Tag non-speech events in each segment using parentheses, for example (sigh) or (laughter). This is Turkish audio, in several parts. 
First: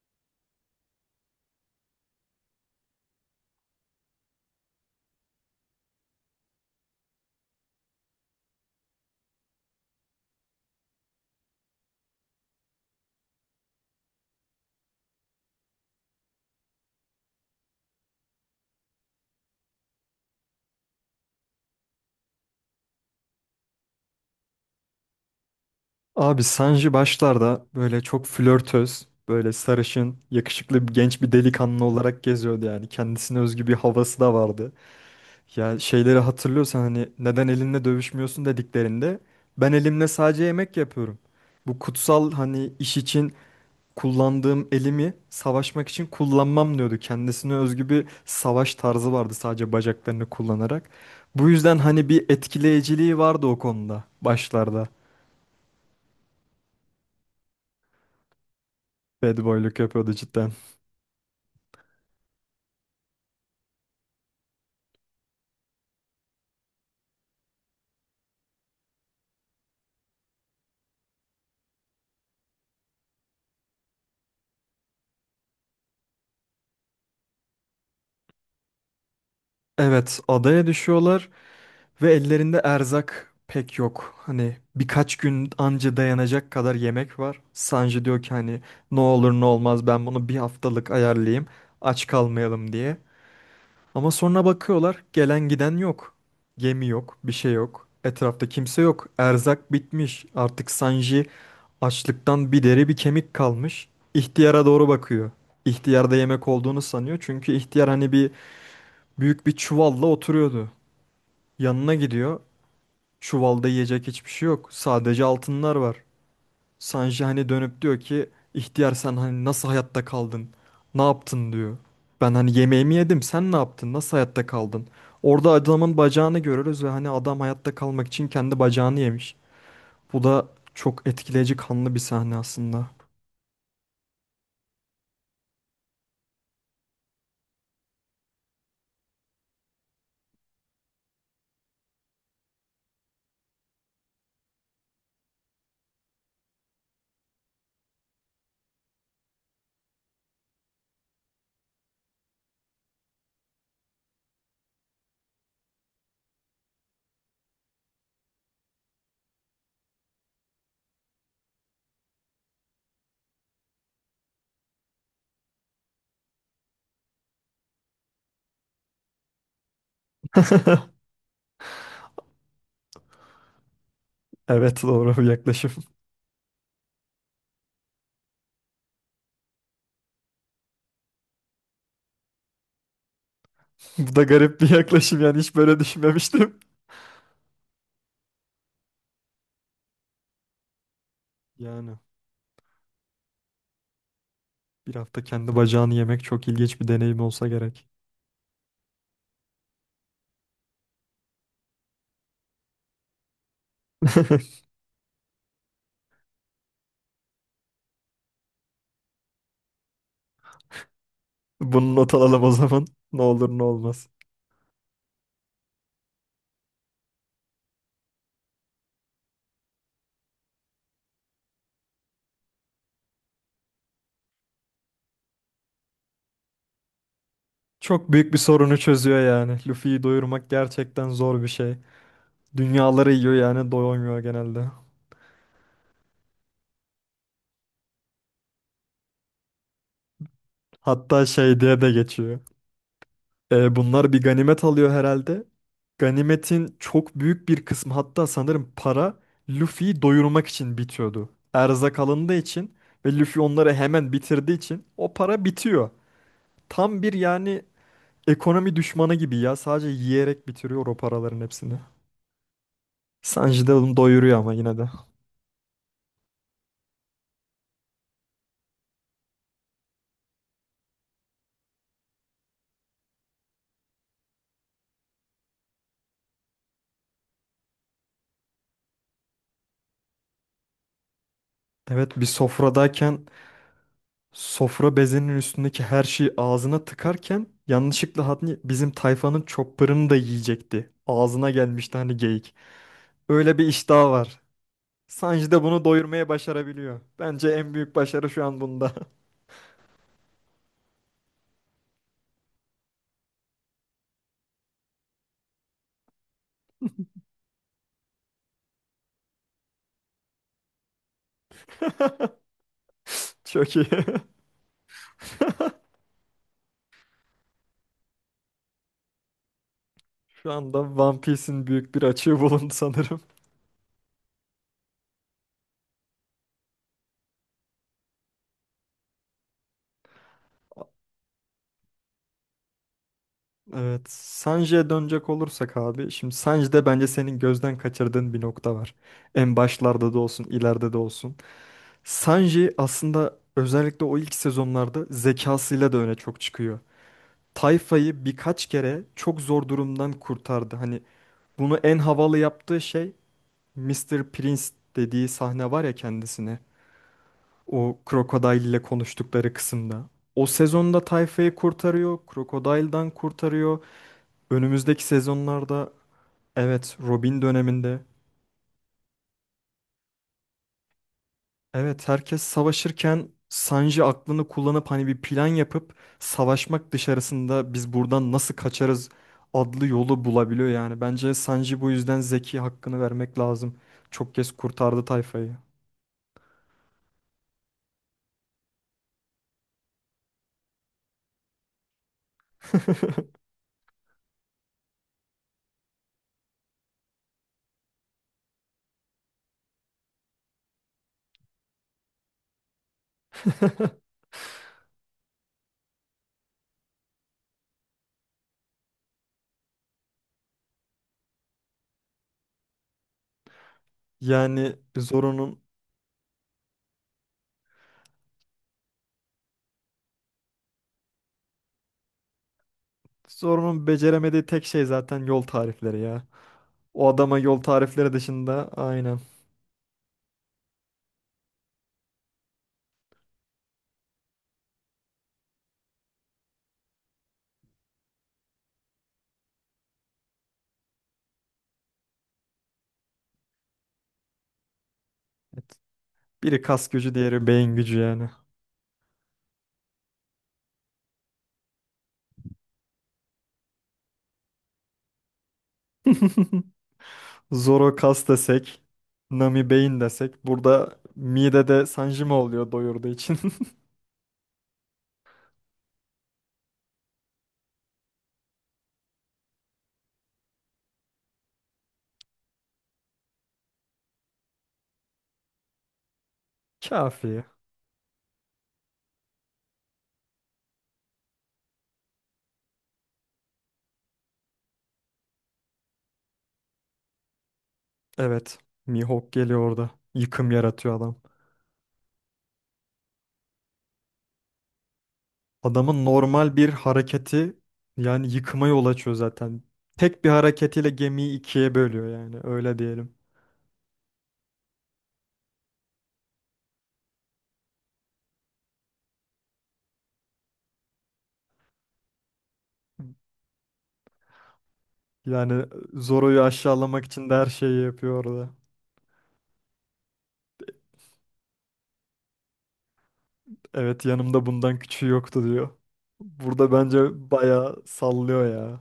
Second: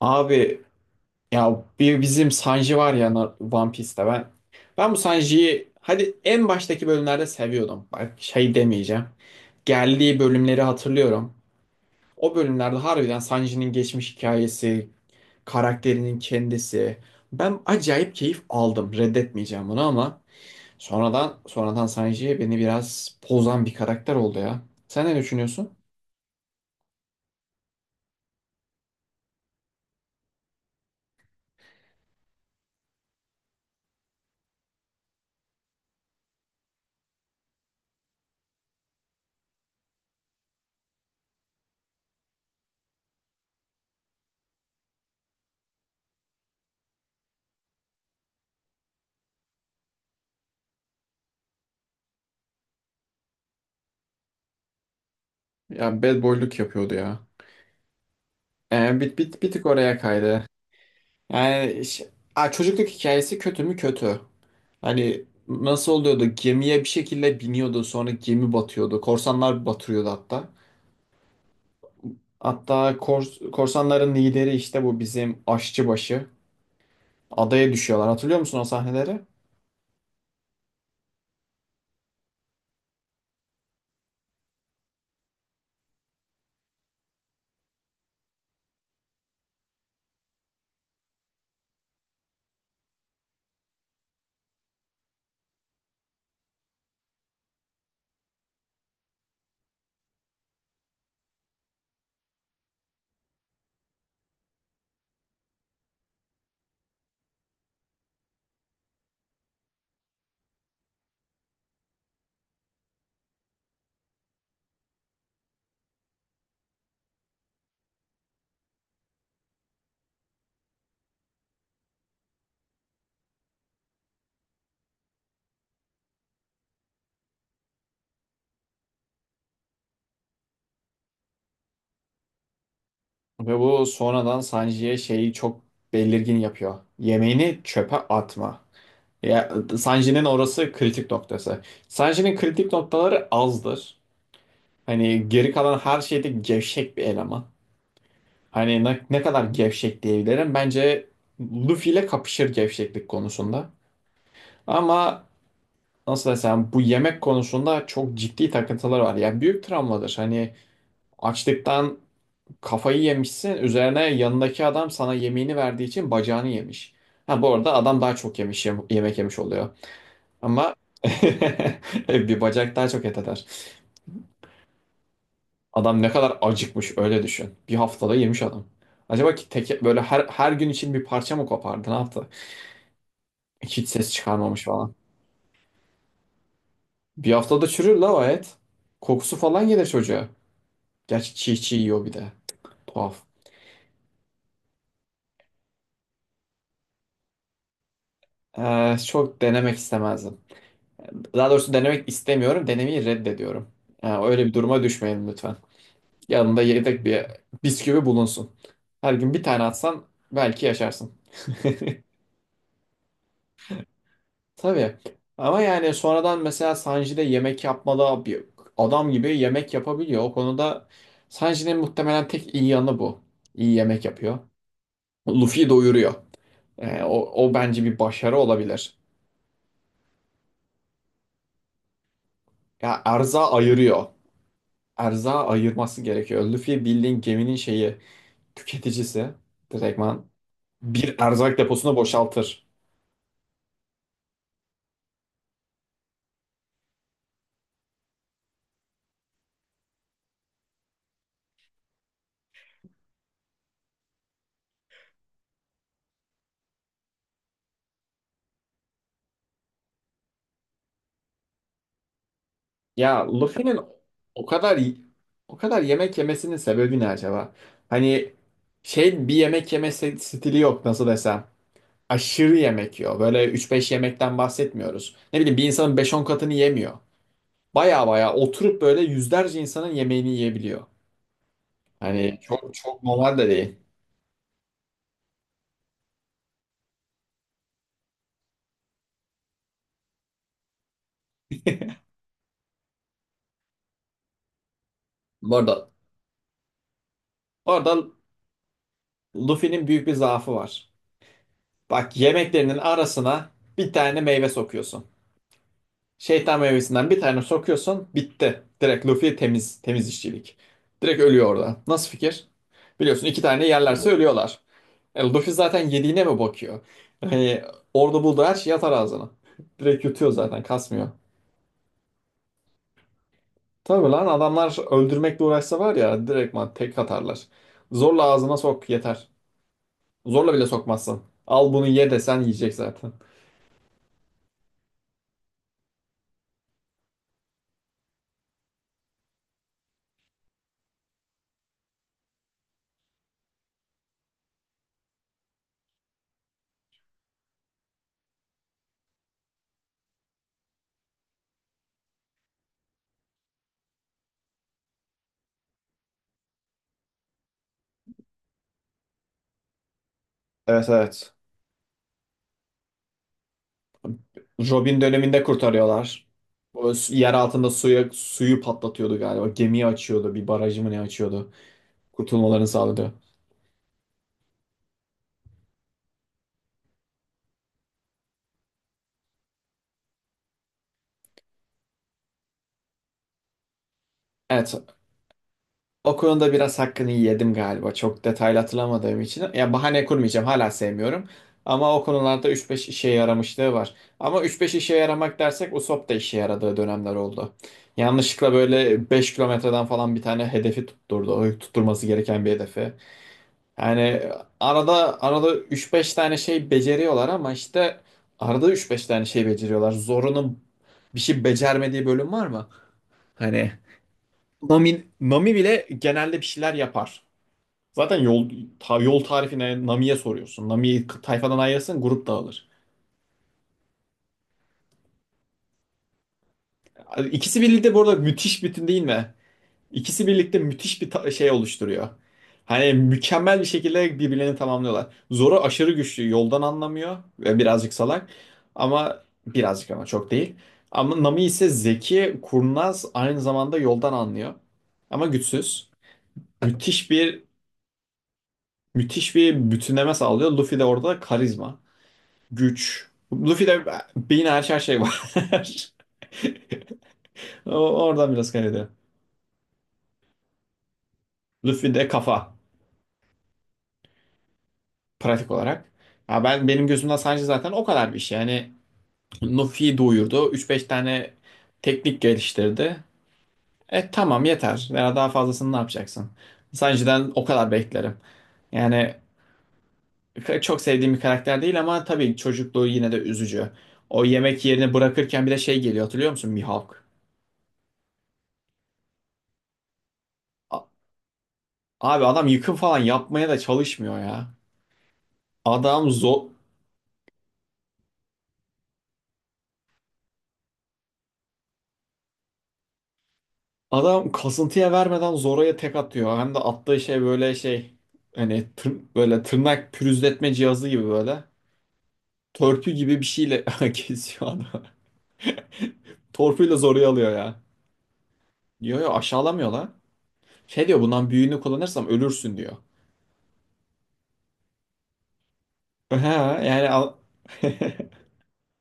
Abi ya bir bizim Sanji var ya One Piece'te ben. Ben bu Sanji'yi hadi en baştaki bölümlerde seviyordum. Bak şey demeyeceğim. Geldiği bölümleri hatırlıyorum. O bölümlerde harbiden Sanji'nin geçmiş hikayesi, karakterinin kendisi. Ben acayip keyif aldım. Reddetmeyeceğim bunu ama sonradan Sanji beni biraz pozan bir karakter oldu ya. Sen ne düşünüyorsun? Abi Sanji başlarda böyle çok flörtöz, böyle sarışın, yakışıklı bir genç bir delikanlı olarak geziyordu yani. Kendisine özgü bir havası da vardı. Ya şeyleri hatırlıyorsan hani neden elinle dövüşmüyorsun dediklerinde ben elimle sadece yemek yapıyorum. Bu kutsal hani iş için kullandığım elimi savaşmak için kullanmam diyordu. Kendisine özgü bir savaş tarzı vardı sadece bacaklarını kullanarak. Bu yüzden hani bir etkileyiciliği vardı o konuda başlarda. Ya bad boyluk yapıyordu ya. Ee, bir, bir, Bad bir tık boyluk oraya yapıyordu kaydı. cidden. Yani ş- Aa, çocukluk hikayesi kötü mü kötü. Hani nasıl oluyordu? Gemiye bir şekilde biniyordu, sonra gemi batıyordu. Korsanlar batırıyordu hatta. Hatta korsanların lideri işte bu bizim aşçıbaşı. Adaya düşüyorlar. Hatırlıyor musun o sahneleri? Evet, adaya düşüyorlar ve ellerinde erzak pek yok. Hani birkaç gün anca dayanacak kadar yemek var. Sanji diyor ki hani ne olur ne olmaz ben bunu bir haftalık ayarlayayım aç kalmayalım diye. Ama sonra bakıyorlar gelen giden yok. Gemi yok, bir şey yok. Etrafta kimse yok. Erzak bitmiş. Artık Sanji açlıktan bir deri bir kemik kalmış. İhtiyara doğru bakıyor. İhtiyarda yemek olduğunu sanıyor. Çünkü ihtiyar hani bir büyük bir çuvalla oturuyordu. Yanına gidiyor. Çuvalda yiyecek hiçbir şey yok. Sadece altınlar var. Sanji hani dönüp diyor ki ihtiyar sen hani nasıl hayatta kaldın? Ne yaptın diyor. Ben hani yemeğimi yedim sen ne yaptın? Nasıl hayatta kaldın? Orada adamın bacağını görürüz ve hani adam hayatta kalmak için kendi bacağını yemiş. Bu da çok etkileyici kanlı bir sahne aslında. Ve bu sonradan Sanji'ye şeyi çok belirgin yapıyor. Yemeğini çöpe atma. Ya, Sanji'nin orası kritik noktası. Sanji'nin kritik noktaları azdır. Hani geri kalan her şeyde gevşek bir eleman. Hani ne kadar gevşek diyebilirim. Bence Luffy ile kapışır gevşeklik konusunda. Ama nasıl desem, bu yemek konusunda çok ciddi takıntılar var. Yani büyük travmadır. Hani açlıktan kafayı yemişsin. Üzerine yanındaki adam sana yemeğini verdiği için bacağını yemiş. Ha bu arada adam daha çok yemiş yemek yemiş oluyor. Ama (laughs) bir bacak daha çok et eder. Evet, doğru bir yaklaşım. (laughs) Adam ne kadar acıkmış öyle düşün. Bir haftada yemiş adam. Acaba ki teke, böyle her gün için bir parça mı kopardı? Ne yaptı? Hiç ses Bu da garip çıkarmamış bir falan. yaklaşım yani hiç böyle düşünmemiştim. Bir haftada çürür la o et. Kokusu falan gelir çocuğa. Gerçi çiğ çiğ Yani yiyor bir de. Tuhaf. bir hafta kendi bacağını yemek çok ilginç bir deneyim olsa gerek. Çok denemek istemezdim. Daha doğrusu denemek istemiyorum. Denemeyi reddediyorum. Yani öyle bir (laughs) duruma düşmeyin lütfen. Yanında yedek bir bisküvi bulunsun. Her gün bir tane atsan belki yaşarsın. Bunu not alalım o zaman. Ne olur ne olmaz. (laughs) Tabii. Ama yani sonradan mesela Sanji de yemek yapmalı bir adam gibi yemek yapabiliyor. O konuda Sanji'nin muhtemelen tek iyi yanı bu. İyi yemek yapıyor. Luffy'yi doyuruyor. O bence bir Çok büyük başarı bir sorunu olabilir. çözüyor yani. Luffy'yi doyurmak gerçekten zor bir şey. Ya Dünyaları yiyor erza yani ayırıyor. doyamıyor genelde. Erza ayırması gerekiyor. Luffy bildiğin geminin şeyi tüketicisi. Direktman bir Hatta erzak şey diye de deposunu geçiyor. boşaltır. E, bunlar bir ganimet alıyor herhalde. Ganimetin çok büyük bir kısmı hatta sanırım para Luffy'yi doyurmak için bitiyordu. Erzak alındığı için ve Luffy onları hemen bitirdiği için o para bitiyor. Tam bir yani ekonomi düşmanı gibi ya. Sadece yiyerek bitiriyor o paraların hepsini. Ya Sanji de Luffy'nin onu doyuruyor o ama yine kadar de. o kadar yemek yemesinin sebebi ne acaba? Hani şey, bir yemek stili yok nasıl desem. Aşırı yemek yiyor. Böyle üç beş yemekten bahsetmiyoruz. Ne bileyim, bir insanın beş on katını yemiyor. Baya baya oturup böyle yüzlerce insanın yemeğini yiyebiliyor. Evet, bir Hani çok çok sofradayken normal de değil. sofra bezinin üstündeki her şeyi ağzına tıkarken yanlışlıkla hani bizim tayfanın chopper'ını da yiyecekti. Ağzına gelmişti hani geyik. Öyle bir iştahı var. Sanji Bu de bunu arada, doyurmaya başarabiliyor. Bence bu en büyük arada başarı şu an bunda. Luffy'nin büyük bir zaafı var. Bak yemeklerinin arasına bir tane meyve sokuyorsun. Şeytan meyvesinden bir tane sokuyorsun, bitti. Direkt Luffy temiz, temiz işçilik. Direkt ölüyor orada. Nasıl fikir? (laughs) Biliyorsun iki tane Çok iyi. (laughs) yerlerse ölüyorlar. E, Luffy zaten yediğine mi bakıyor? Hani orada bulduğu her şey atar ağzına. (laughs) Direkt yutuyor Şu zaten, anda kasmıyor. One Piece'in büyük bir açığı bulundu sanırım. Tabii lan, adamlar öldürmekle uğraşsa var ya direktman tek atarlar. Zorla ağzına sok yeter. Zorla bile sokmazsın. Al bunu ye desen yiyecek zaten. Evet, Sanji'ye dönecek olursak abi, şimdi Sanji'de bence senin gözden kaçırdığın bir nokta var. En başlarda da olsun, ileride de olsun. Sanji aslında özellikle o ilk sezonlarda zekasıyla da öne çok çıkıyor. Tayfa'yı birkaç kere çok zor durumdan kurtardı. Hani bunu en havalı yaptığı şey Mister Prince dediği sahne var ya kendisine. O Crocodile ile konuştukları kısımda. O Evet, sezonda evet. Tayfa'yı kurtarıyor, Crocodile'dan kurtarıyor. Robin Önümüzdeki döneminde sezonlarda, kurtarıyorlar. Evet, Yer Robin altında döneminde. suya, suyu patlatıyordu galiba. Gemiyi açıyordu. Bir barajı mı ne açıyordu. Evet, herkes Kurtulmalarını sağladı. savaşırken Sanji aklını kullanıp hani bir plan yapıp savaşmak dışarısında biz buradan nasıl kaçarız adlı yolu bulabiliyor yani. Bence Sanji bu yüzden Zeki hakkını vermek lazım. Çok kez Evet. kurtardı tayfayı. O konuda biraz hakkını yedim galiba. Çok detaylı hatırlamadığım için. Ya bahane kurmayacağım. Hala sevmiyorum. Ama o konularda 3-5 işe (laughs) yaramışlığı var. Ama üç beş işe yaramak dersek Usopp da işe yaradığı dönemler oldu. Yanlışlıkla böyle 5 kilometreden falan bir tane hedefi tutturdu. O tutturması gereken bir hedefi. Yani arada arada üç beş tane şey beceriyorlar ama işte arada üç beş tane şey beceriyorlar. Zoro'nun bir şey becermediği bölüm var mı? Hani Yani Nami Zoro'nun bile genelde bir şeyler yapar. Zaten yol tarifine Nami'ye soruyorsun. Tayfadan ayırırsın, grup dağılır. Zoro'nun beceremediği tek şey zaten yol tarifleri ya. O adama İkisi yol birlikte bu tarifleri arada müthiş dışında bütün değil aynen. mi? İkisi birlikte müthiş bir şey oluşturuyor. Hani mükemmel bir şekilde birbirlerini tamamlıyorlar. Zoro aşırı güçlü, yoldan anlamıyor ve birazcık salak. Ama birazcık, ama çok değil. Ama Nami ise zeki, kurnaz, aynı zamanda yoldan anlıyor. Ama Evet. güçsüz. Biri kas Müthiş gücü, bir diğeri beyin gücü yani. müthiş bir bütünleme sağlıyor. Luffy de orada karizma. Güç. Luffy'de beyin, her şey var. (laughs) (laughs) Zoro kas Oradan biraz desek, kaynaklı. Nami beyin desek. Burada midede Luffy'de Sanjima kafa oluyor doyurduğu için. (laughs) pratik olarak. Ya ben, benim gözümden sadece zaten o kadar bir şey. Yani Luffy'yi doyurdu, üç beş tane teknik geliştirdi. E tamam, yeter. Veya daha fazlasını ne yapacaksın? Sanji'den Kafi. o kadar beklerim. Yani çok sevdiğim bir karakter değil ama tabii çocukluğu yine de üzücü. O yemek yerini bırakırken bir de şey geliyor, hatırlıyor musun? Mihawk. Evet. Mihawk geliyor orada. Yıkım A- yaratıyor adam. Abi adam yıkım falan yapmaya da çalışmıyor ya. Adamın Adam zor, normal bir hareketi yani yıkıma yol açıyor zaten. Tek bir hareketiyle gemiyi ikiye bölüyor yani öyle diyelim. adam kasıntıya vermeden Zoro'ya tek atıyor. Hem de attığı şey böyle şey, hani böyle tırnak pürüzletme cihazı gibi böyle. Törpü gibi bir şeyle (laughs) kesiyor adamı. Yani Zoro'yu Torpuyla aşağılamak Zoro'yu için alıyor de her ya. şeyi yapıyor orada. Diyor ya, aşağılamıyor lan. Şey diyor, bundan büyüğünü kullanırsam ölürsün diyor. Evet, yanımda bundan küçüğü yoktu diyor. (laughs) He, Burada yani al- bence bayağı (laughs) sallıyor ya.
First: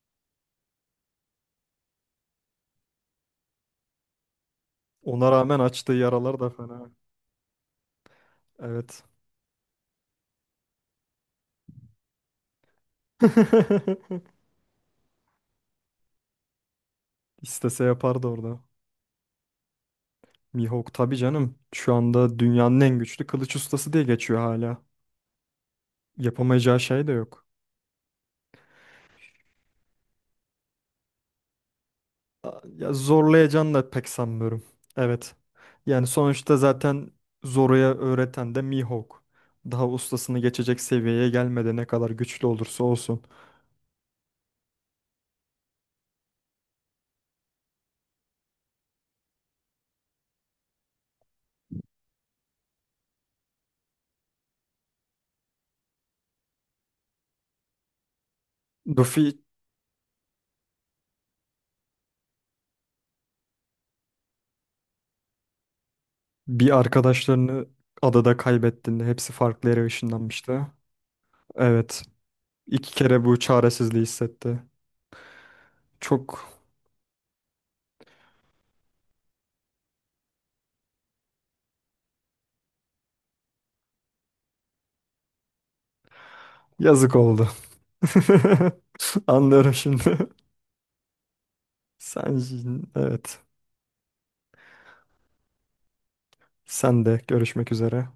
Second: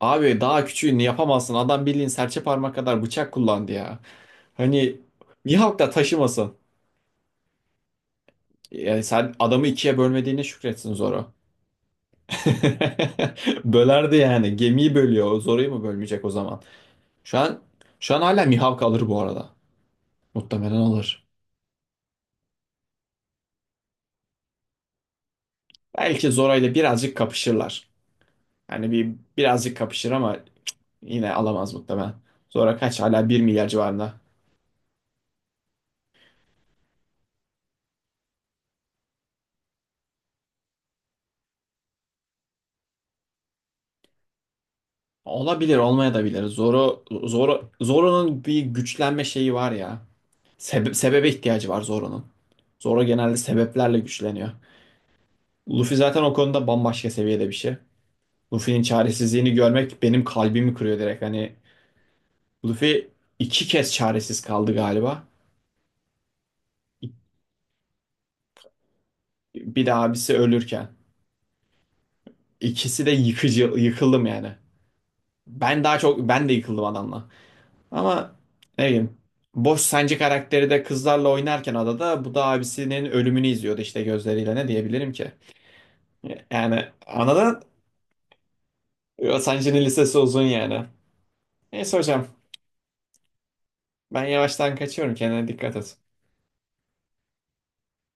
abi daha küçüğünü yapamazsın. Adam bildiğin serçe parmak kadar bıçak kullandı ya. Hani Ona rağmen Mihawk da açtığı yaralar da taşımasın. fena. Evet. Yani sen adamı ikiye bölmediğine şükretsin Zoro. (laughs) Bölerdi (laughs) yani. Gemiyi bölüyor. O Zoro'yu mu bölmeyecek o zaman? Şu an İstese şu an yapardı hala orada. Mihawk alır bu arada. Muhtemelen Mihawk tabii alır. canım. Şu anda dünyanın en güçlü kılıç ustası diye geçiyor hala. Belki Zoro ile Yapamayacağı şey de birazcık yok. kapışırlar. Yani bir birazcık kapışır ama yine alamaz muhtemelen. Zoro Ya kaç, hala 1 milyar zorlayacağını da pek civarında. sanmıyorum. Evet. Yani sonuçta zaten Zoro'ya öğreten de Mihawk. Daha ustasını geçecek seviyeye gelmedi ne kadar güçlü olursa olsun. Olabilir, olmaya da bilir. Zoro'nun bir güçlenme şeyi var ya. Sebebe ihtiyacı var Zoro'nun. Zoro genelde sebeplerle güçleniyor. Luffy zaten o konuda bambaşka seviyede bir şey. Luffy'nin Luffy çaresizliğini görmek benim kalbimi kırıyor direkt. Hani Luffy iki kez çaresiz kaldı galiba. bir arkadaşlarını adada kaybettiğinde hepsi farklı Bir yere de abisi ışınlanmıştı. ölürken. Evet. İki İkisi de kere bu yıkıcı, çaresizliği yıkıldım yani. hissetti. Ben daha çok, ben Çok de yıkıldım adamla. Ama ne bileyim. Boş, sence karakteri de kızlarla oynarken adada, bu da abisinin ölümünü izliyordu işte gözleriyle, ne diyebilirim ki? Yani yazık oldu. anladın? (laughs) Anlıyorum Sancı'nın şimdi. lisesi uzun yani. Neyse hocam, (laughs) Sen, evet. ben yavaştan kaçıyorum, kendine dikkat et. Sen de görüşmek üzere.